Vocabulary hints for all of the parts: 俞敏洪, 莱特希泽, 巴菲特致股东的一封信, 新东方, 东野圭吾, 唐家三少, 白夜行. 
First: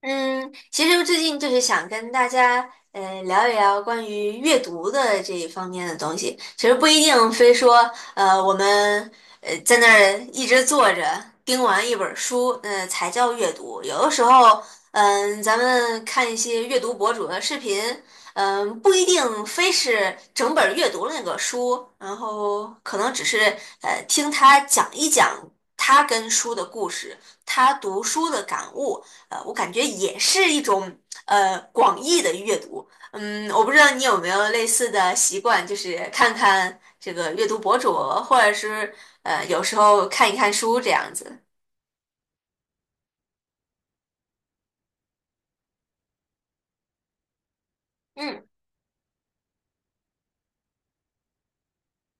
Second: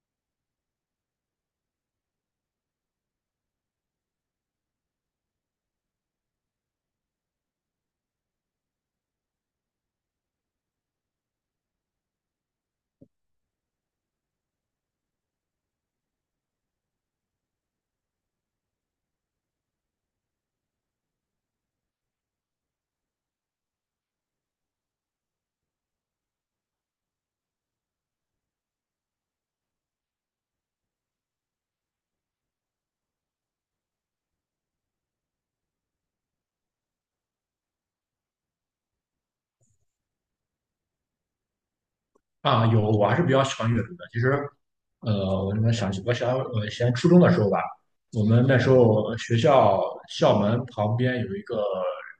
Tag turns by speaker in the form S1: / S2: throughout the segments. S1: 嗯，其实最近就是想跟大家聊一聊关于阅读的这一方面的东西。其实不一定非说我们在那儿一直坐着盯完一本书，才叫阅读。有的时候，咱们看一些阅读博主的视频，不一定非是整本儿阅读了那个书，然后可能只是听他讲一讲他跟书的故事，他读书的感悟。我感觉也是一种广义的阅读。我不知道你有没有类似的习惯，就是看看这个阅读博主，或者是有时候看一看书这样子。
S2: 啊，有，我还是比较喜欢阅读的。其实，我想，我以前初中的时候吧，我们
S1: 嗯
S2: 那时候学校校门旁边有一个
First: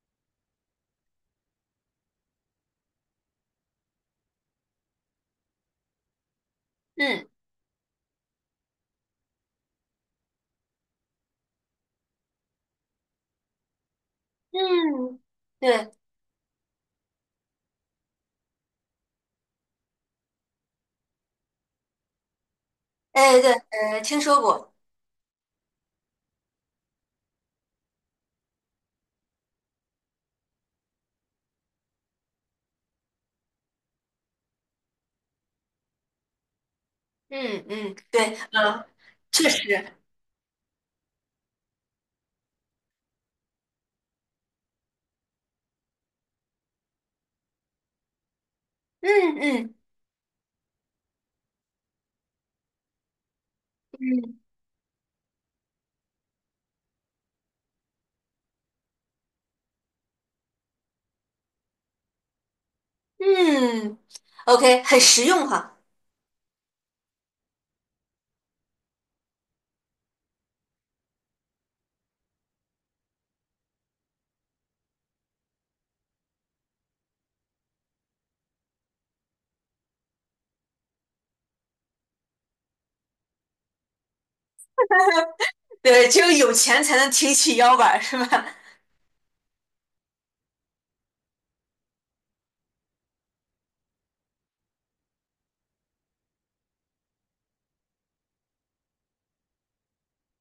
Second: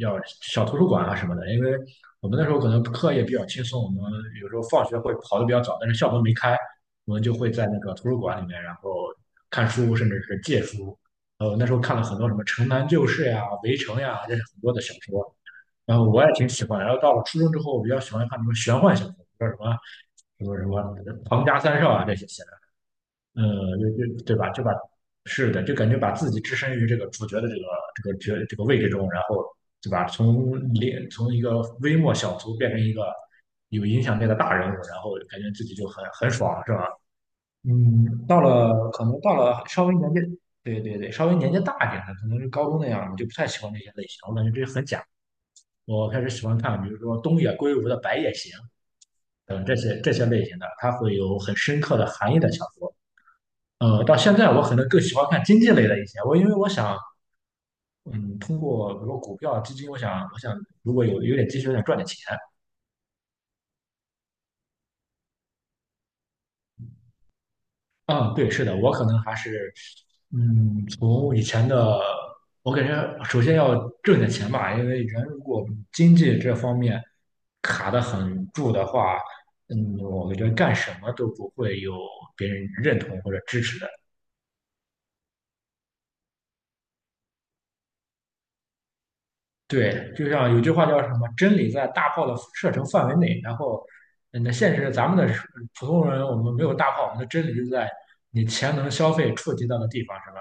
S2: 叫小图书馆啊什么的，因为我们那时候可能课业比较轻松，我们有时候放学会跑得比较早，但是校门没开，我们
S1: 嗯
S2: 就会在那个图书馆里面，然后看书，甚至是借书。那时候看了很多什么《城南旧事》呀、《围城》呀，这是很多的小
S1: 嗯，
S2: 说。
S1: 对，
S2: 然后我也挺喜欢。然后到了初中之后，我比较喜欢看什么玄幻小说，叫什么《唐家三少》啊这些写
S1: 哎
S2: 的，
S1: 对，
S2: 就
S1: 听
S2: 就对
S1: 说
S2: 吧？就
S1: 过。
S2: 是的，就感觉把自己置身于这个主角的这个这个角这个位置中，然后对吧？从一个微末小卒变成一个有影响力的大人物，然后感觉自己就很爽，是吧？
S1: 嗯嗯，
S2: 嗯，
S1: 对，
S2: 到
S1: 确
S2: 了稍
S1: 实，
S2: 微年纪，对对对，稍微年纪大一点的，可能是高中那样，我就不太喜欢这些类型，我感觉这些很假。我开始喜欢看，比如说东野圭吾的《白夜行》
S1: 嗯
S2: 等
S1: 嗯
S2: 这些类型的，它会有很深刻的含义的小说。到现
S1: 嗯
S2: 在我可能更喜欢看经济类的一些，因为我想，嗯，通过比如说股票、基金，我想如果有点积蓄，我想赚点钱。
S1: 嗯，OK,很实用哈。
S2: 嗯，对，是的，我可能还是，从以前的，我感觉首先要挣点钱吧，因为人如果经济这方面卡得很住的话，我感觉干什么都不会有别人认同或者支持的。
S1: 对，只有有钱才能挺起腰板儿，是吧？
S2: 对，就像有句话叫什么，真理在大炮的射程范围内。然后，那现实咱们的普通人，我们没有大炮，我们的真理就在你钱能消费触及到的地方，是吧？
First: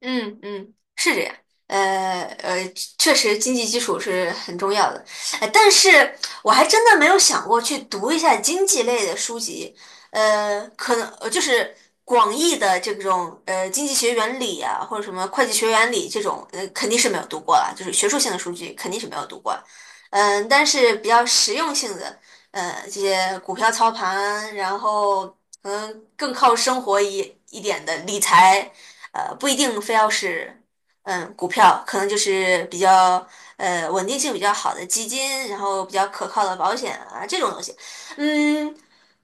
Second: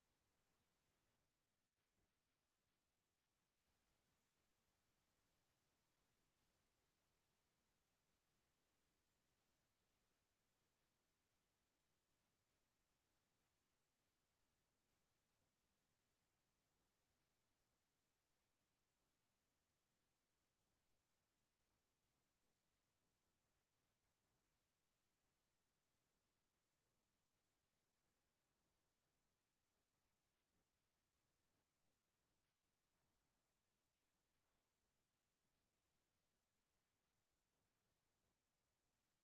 S1: 嗯嗯，是这样。呃呃，确实经济基础是很重要的，但是我还真的没有想过去读一下经济类的书籍，可能就是广义的这种经济学原理啊，或者什么会计学原理这种，肯定是没有读过了，就是学术性的书籍肯定是没有读过了，但是比较实用性的，这些股票操盘，然后可能更靠生活一点的理财。不一定非要是股票，可能就是比较稳定性比较好的基金，然后比较可靠的保险啊这种东西，嗯，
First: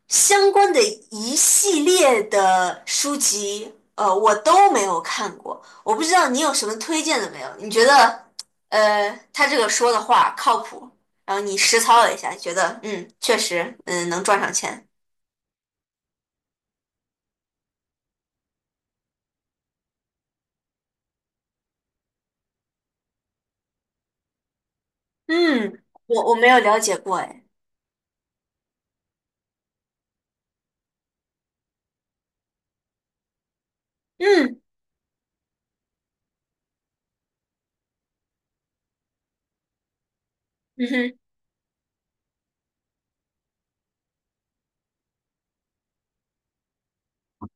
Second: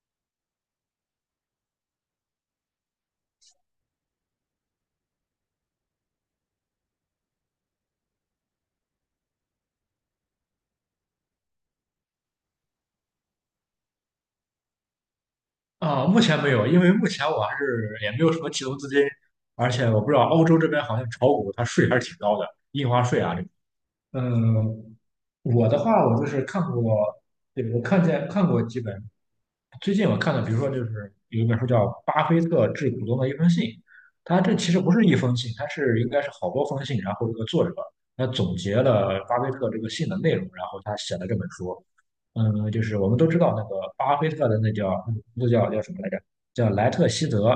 S1: 相关的一系列的书籍，我都没有看过，我不知道你有什么推荐的没有？你觉得他这个说的话靠谱？然后你实操了一下，觉得嗯，确实，嗯，能赚上钱。
S2: 啊，目前没有，因为目前我还是也没有什么启动资金，而且我不知道欧洲这边好像炒股它税还是挺高的，印花税啊这个。嗯，我
S1: 嗯，
S2: 的话我就
S1: 我
S2: 是
S1: 没有
S2: 看
S1: 了解
S2: 过，
S1: 过，哎，
S2: 对，我看过几本最近我看的，比如说就是有一本书叫《巴菲特致股东的一封信》，它这
S1: 嗯，
S2: 其实不是一封信，它是应该是好多封信，然后这个作者他总结了巴菲特这个信的内容，然后
S1: 嗯
S2: 他写
S1: 哼，
S2: 了这本书。嗯，就是我们都知道那个巴菲特的那叫那叫叫什么来着？叫莱特希泽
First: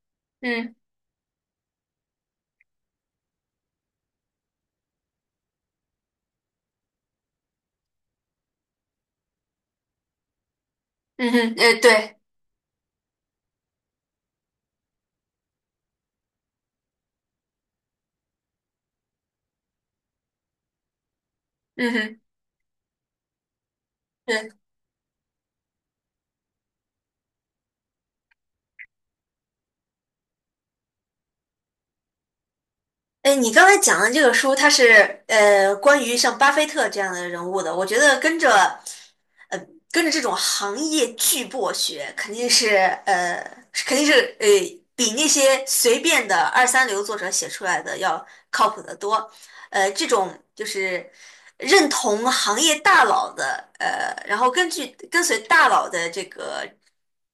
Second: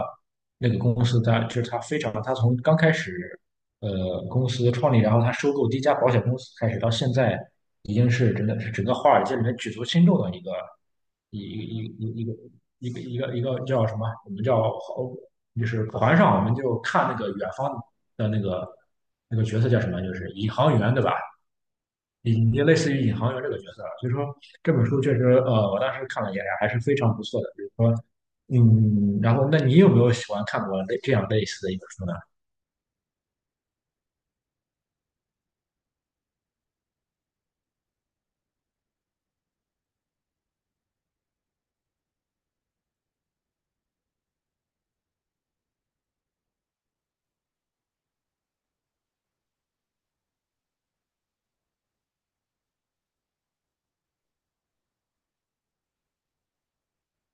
S2: 那
S1: 嗯。
S2: 个公司，它就是它非常，它从刚开始。公司创立，然后他收购第一家保险公司开始，到现在已经是真的是整个华尔街里面举足轻重的一个
S1: 嗯
S2: 一
S1: 哼，
S2: 一
S1: 对，
S2: 一一个一个叫什么？我们叫就是船上我们就看那个远方的那个角色叫什么？就是宇航员对吧？
S1: 嗯哼，
S2: 也就类似于宇航员这个角色啊，所以说
S1: 对，
S2: 这本书确实我当时看了也还是非常不错的，比如说。然后那你有没有喜欢看过这样类似的一本书呢？
S1: 哎，你刚才讲的这个书，它是关于像巴菲特这样的人物的，我觉得跟着呃跟着这种行业巨擘学，呃是肯定是呃比那些随便的二三流作者写出来的要靠谱得多。这种就是认同行业大佬的，然后根据跟随大佬的这个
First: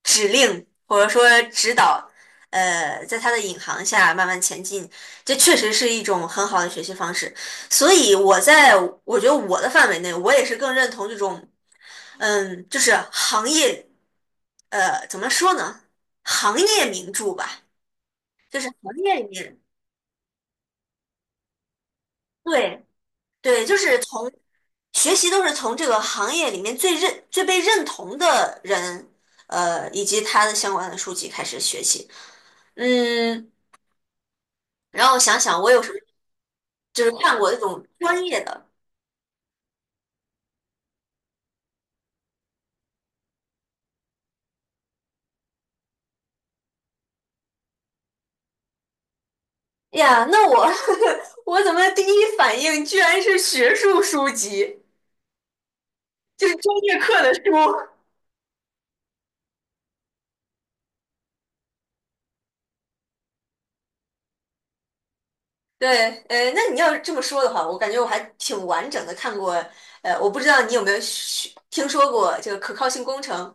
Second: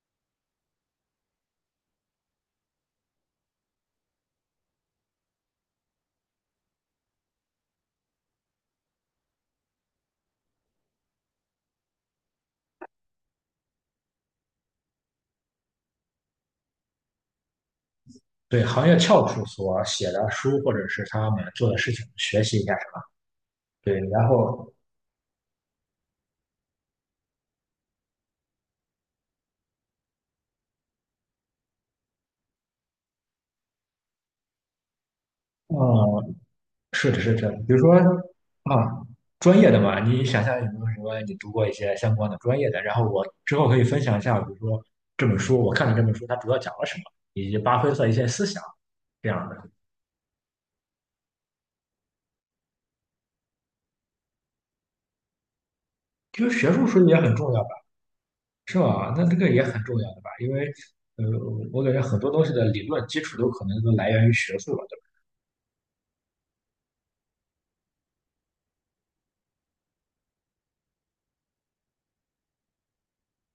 S1: 指令或者说指导，在他的引航下慢慢前进。这确实是一种很好的学习方式，所以我觉得我的范围内，我也是更认同这种，就是行业，怎么说呢？行业名著吧，就
S2: 对
S1: 是
S2: 行
S1: 行
S2: 业
S1: 业里
S2: 翘楚
S1: 面，
S2: 所写的书，或者是他们做的事情，学习一下
S1: 对
S2: 什么。
S1: 对，就
S2: 对，
S1: 是
S2: 然
S1: 从
S2: 后，
S1: 学习都是从这个行业里面最被认同的人，以及他的相关的书籍开始学习。嗯，然后我想想，我
S2: 嗯，
S1: 有什么就
S2: 是
S1: 是
S2: 的，是
S1: 看
S2: 的。
S1: 过那
S2: 比如
S1: 种
S2: 说，
S1: 专业的。
S2: 啊，专业的嘛，你想象有没有什么你读过一些相关的专业的？然后我之后可以分享一下，比如说这本书，我看了这本书它主要讲了什么，以及巴菲特一些思想这样的。
S1: 呀，那我 我怎么第一反应居然是学术书籍，
S2: 其
S1: 就
S2: 实
S1: 是
S2: 学
S1: 专
S2: 术
S1: 业
S2: 书也
S1: 课的
S2: 很
S1: 书？
S2: 重要吧，是吧？那这个也很重要的吧，因为，呃，我感觉很多东西的理论基础都可能都来源于学术吧。
S1: 对，那你要这么说的话，我感觉我还挺完整的看过。我不知道你有没有听说过这个可靠性工程？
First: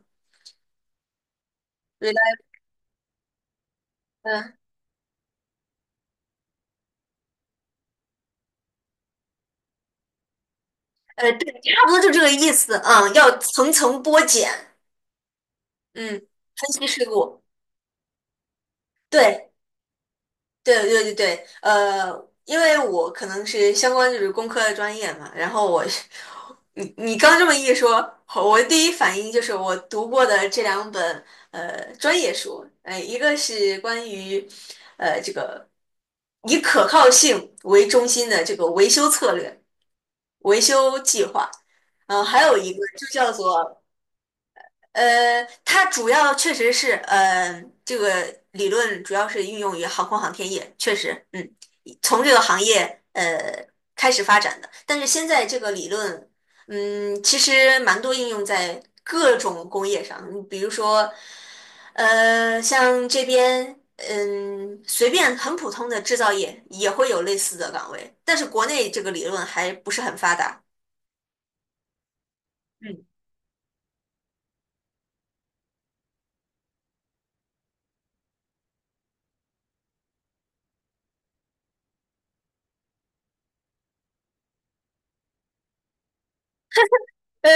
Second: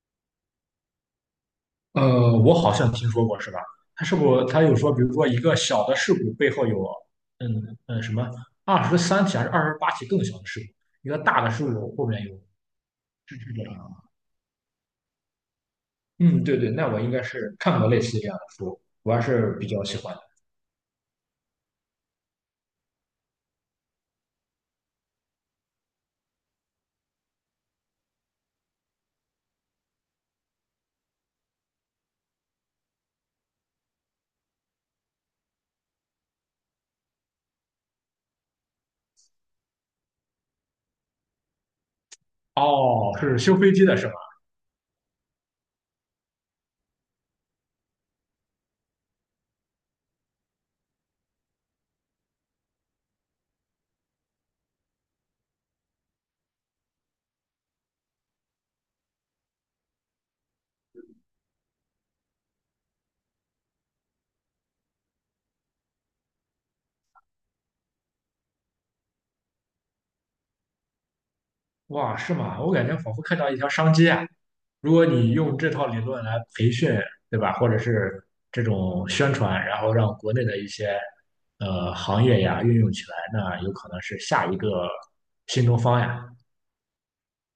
S1: 对
S2: 我好像听说过，是吧？他是不，
S1: 嗯，
S2: 他有说，比如说一个小的事故背后有，嗯嗯，什么23起还是28起更小的事故，一个大的
S1: 对，
S2: 事
S1: 差不
S2: 故
S1: 多
S2: 后
S1: 就这
S2: 面
S1: 个
S2: 有
S1: 意思。啊，要
S2: 支点，
S1: 层
S2: 是这样。
S1: 层剥茧，嗯，
S2: 嗯，对对，
S1: 分析
S2: 那我
S1: 事
S2: 应该
S1: 故。
S2: 是看过类似这样的书，我还
S1: 对，
S2: 是比较喜欢的。
S1: 对对对对，因为我可能是相关就是工科的专业嘛，然后我，你刚这么一说，我第一反应就是我读过的这两本专业书，一个是关于这个以可靠性为中心的这个维修策略、维修计划，然后还有一个就
S2: 哦，
S1: 叫
S2: 是修飞
S1: 做
S2: 机的是吧？
S1: 它主要确实是，这个理论主要是运用于航空航天业，确实，嗯，从这个行业开始发展的。但是现在这个理论，其实蛮多应用在各种工业上，你比如说，像这边，嗯，随便很普通的制造业也会有类似的岗位，但是国内这个理论还不是很发达。
S2: 哇，是吗？我感觉
S1: 嗯。
S2: 仿佛看到一条商机啊！如果你用这套理论来培训，对吧？或者是这种宣传，然后让国内的一些行业呀运用起来，那有可能是下一个新东方呀。
S1: 呃，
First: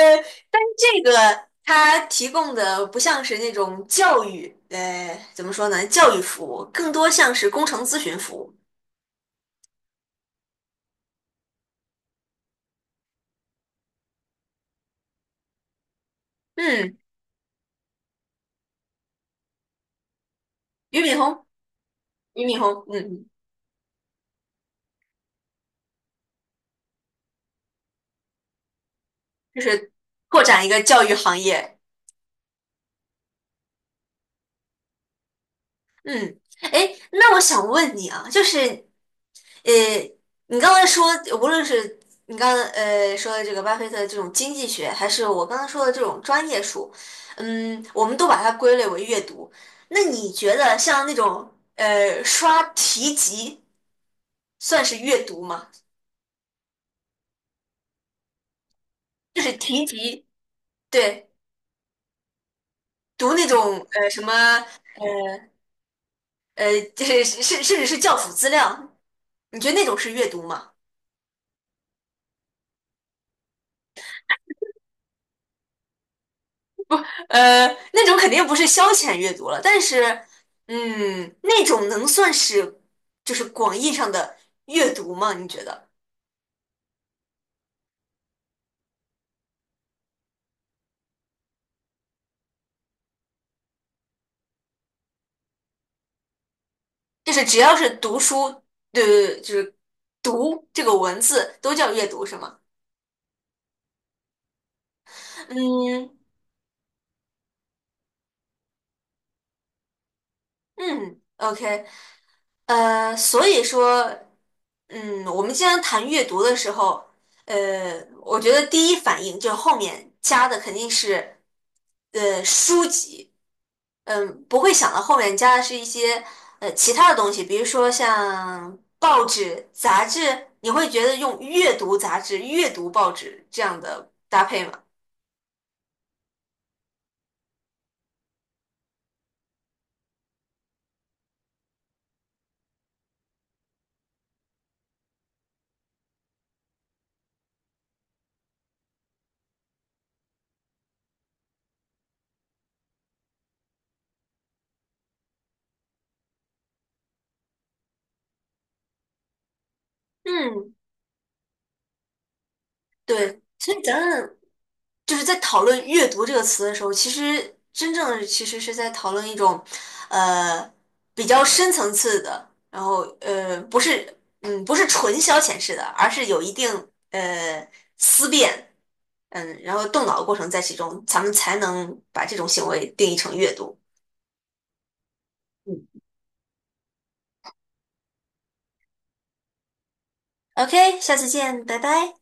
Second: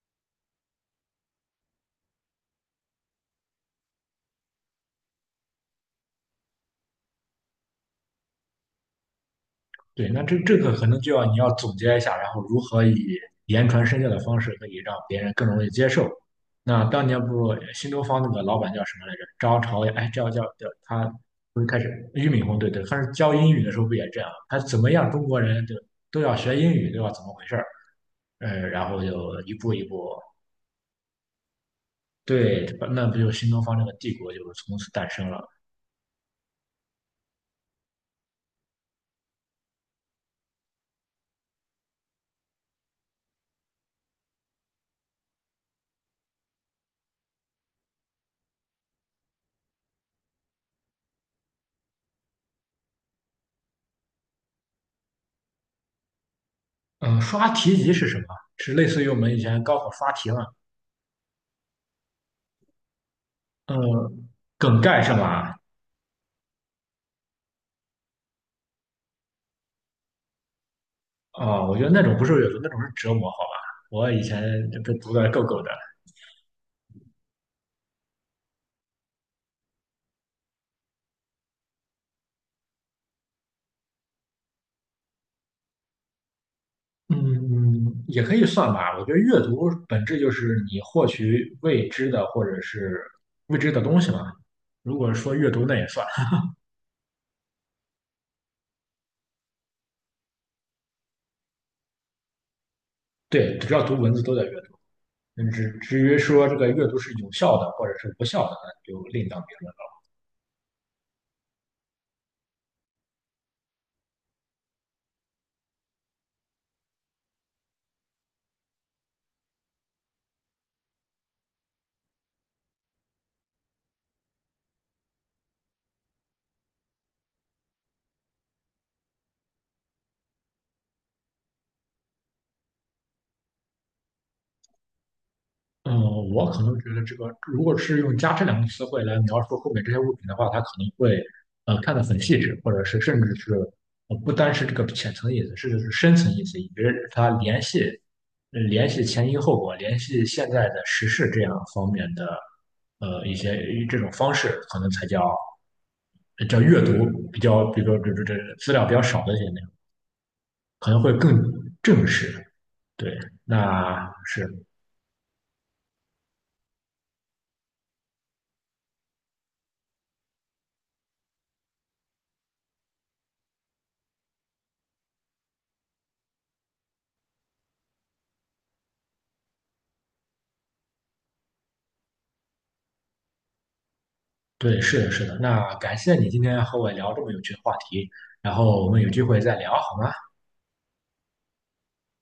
S1: 但是这个它提供的不像是那种教育，怎么说呢？教育服务更多像是工程咨询服务。
S2: 对，那这个可能就要你要总结一下，然后如何以言传身教的方式可以让别人更容易接受。那
S1: 嗯，
S2: 当年不新东方那个老板叫什么来着？张朝阳，哎，叫
S1: 俞
S2: 他
S1: 敏洪，
S2: 不是开始俞敏
S1: 俞
S2: 洪
S1: 敏
S2: 对
S1: 洪，
S2: 对，
S1: 嗯，
S2: 他是
S1: 嗯
S2: 教英语的时候不也这样？他怎么样，中国人就都要学英语，对吧？怎么回事儿？然后就一
S1: 就
S2: 步一
S1: 是
S2: 步，
S1: 拓展一个教育行业。
S2: 对，那不就新东方这个帝国就从此诞生了。
S1: 嗯，哎，那我想问你啊，就是，呃，你刚才说，无论是你刚才说的这个巴菲特这种经济学，还是我刚刚说的这种专业书，嗯，我们都把它归类为阅读。那你觉得像那种刷题集算是阅读吗？
S2: 嗯，刷题集是什么？是类似于我们以
S1: 就是
S2: 前高
S1: 题
S2: 考刷
S1: 集，
S2: 题嘛？
S1: 对，读那种
S2: 嗯，
S1: 呃什么
S2: 梗
S1: 呃，
S2: 概是吧？
S1: 呃就是甚至是教辅资料，你觉得那种是阅读吗？
S2: 啊，我觉得那种不是阅读，那种是折磨，好吧？我以前就被读的够够的。
S1: 呃，那种肯定不是消遣阅读了，但是，嗯，那种能算是就是广义上的阅读吗？你觉得？
S2: 嗯，也可以算吧。我觉得阅读本质就是你获取未知的或者是未知的东西嘛。如果说阅读，那也算。
S1: 就是只要是读书，对对对，就是读这个文字都叫阅读是吗？
S2: 对，只要读文字都在阅读。至至
S1: 嗯，
S2: 于说这个阅读是有效的或者是无效的，那就另当别论。
S1: 嗯，OK,所以说，嗯，我们经常谈阅读的时候，呃，我觉得第一反应就后面加的肯定是，书籍，嗯，不会想到后面加的是一些其他的东西，比如说像报纸、杂志，你会觉得用阅读杂志、阅读报纸这样的搭配吗？
S2: 嗯，我可能觉得这个，如果是用"加这两个词汇来描述后面这些物品的话，它可能会看得很细致，或者是甚至是不单是这个浅层意思，甚至是深层意思，以及它联系前因后果，联系现在的时事这样方面的一些这种方式，可能才叫阅读比较，比如说这资料比较少的一些内容，
S1: 嗯，
S2: 可能会更正式。对，
S1: 对，所以咱
S2: 那
S1: 们
S2: 是。
S1: 就是在讨论阅读这个词的时候，其实真正的其实是在讨论一种，呃，比较深层次的，然后呃，不是，嗯，不是纯消遣式的，而是有一定呃思辨，嗯，然后动脑的过程在其中，咱们才能把这种行为定义成阅读。
S2: 对，是的，是的。那感谢你今天和我聊这么有趣的话题，然后我们有机会再聊好吗？
S1: OK,下次见，拜拜。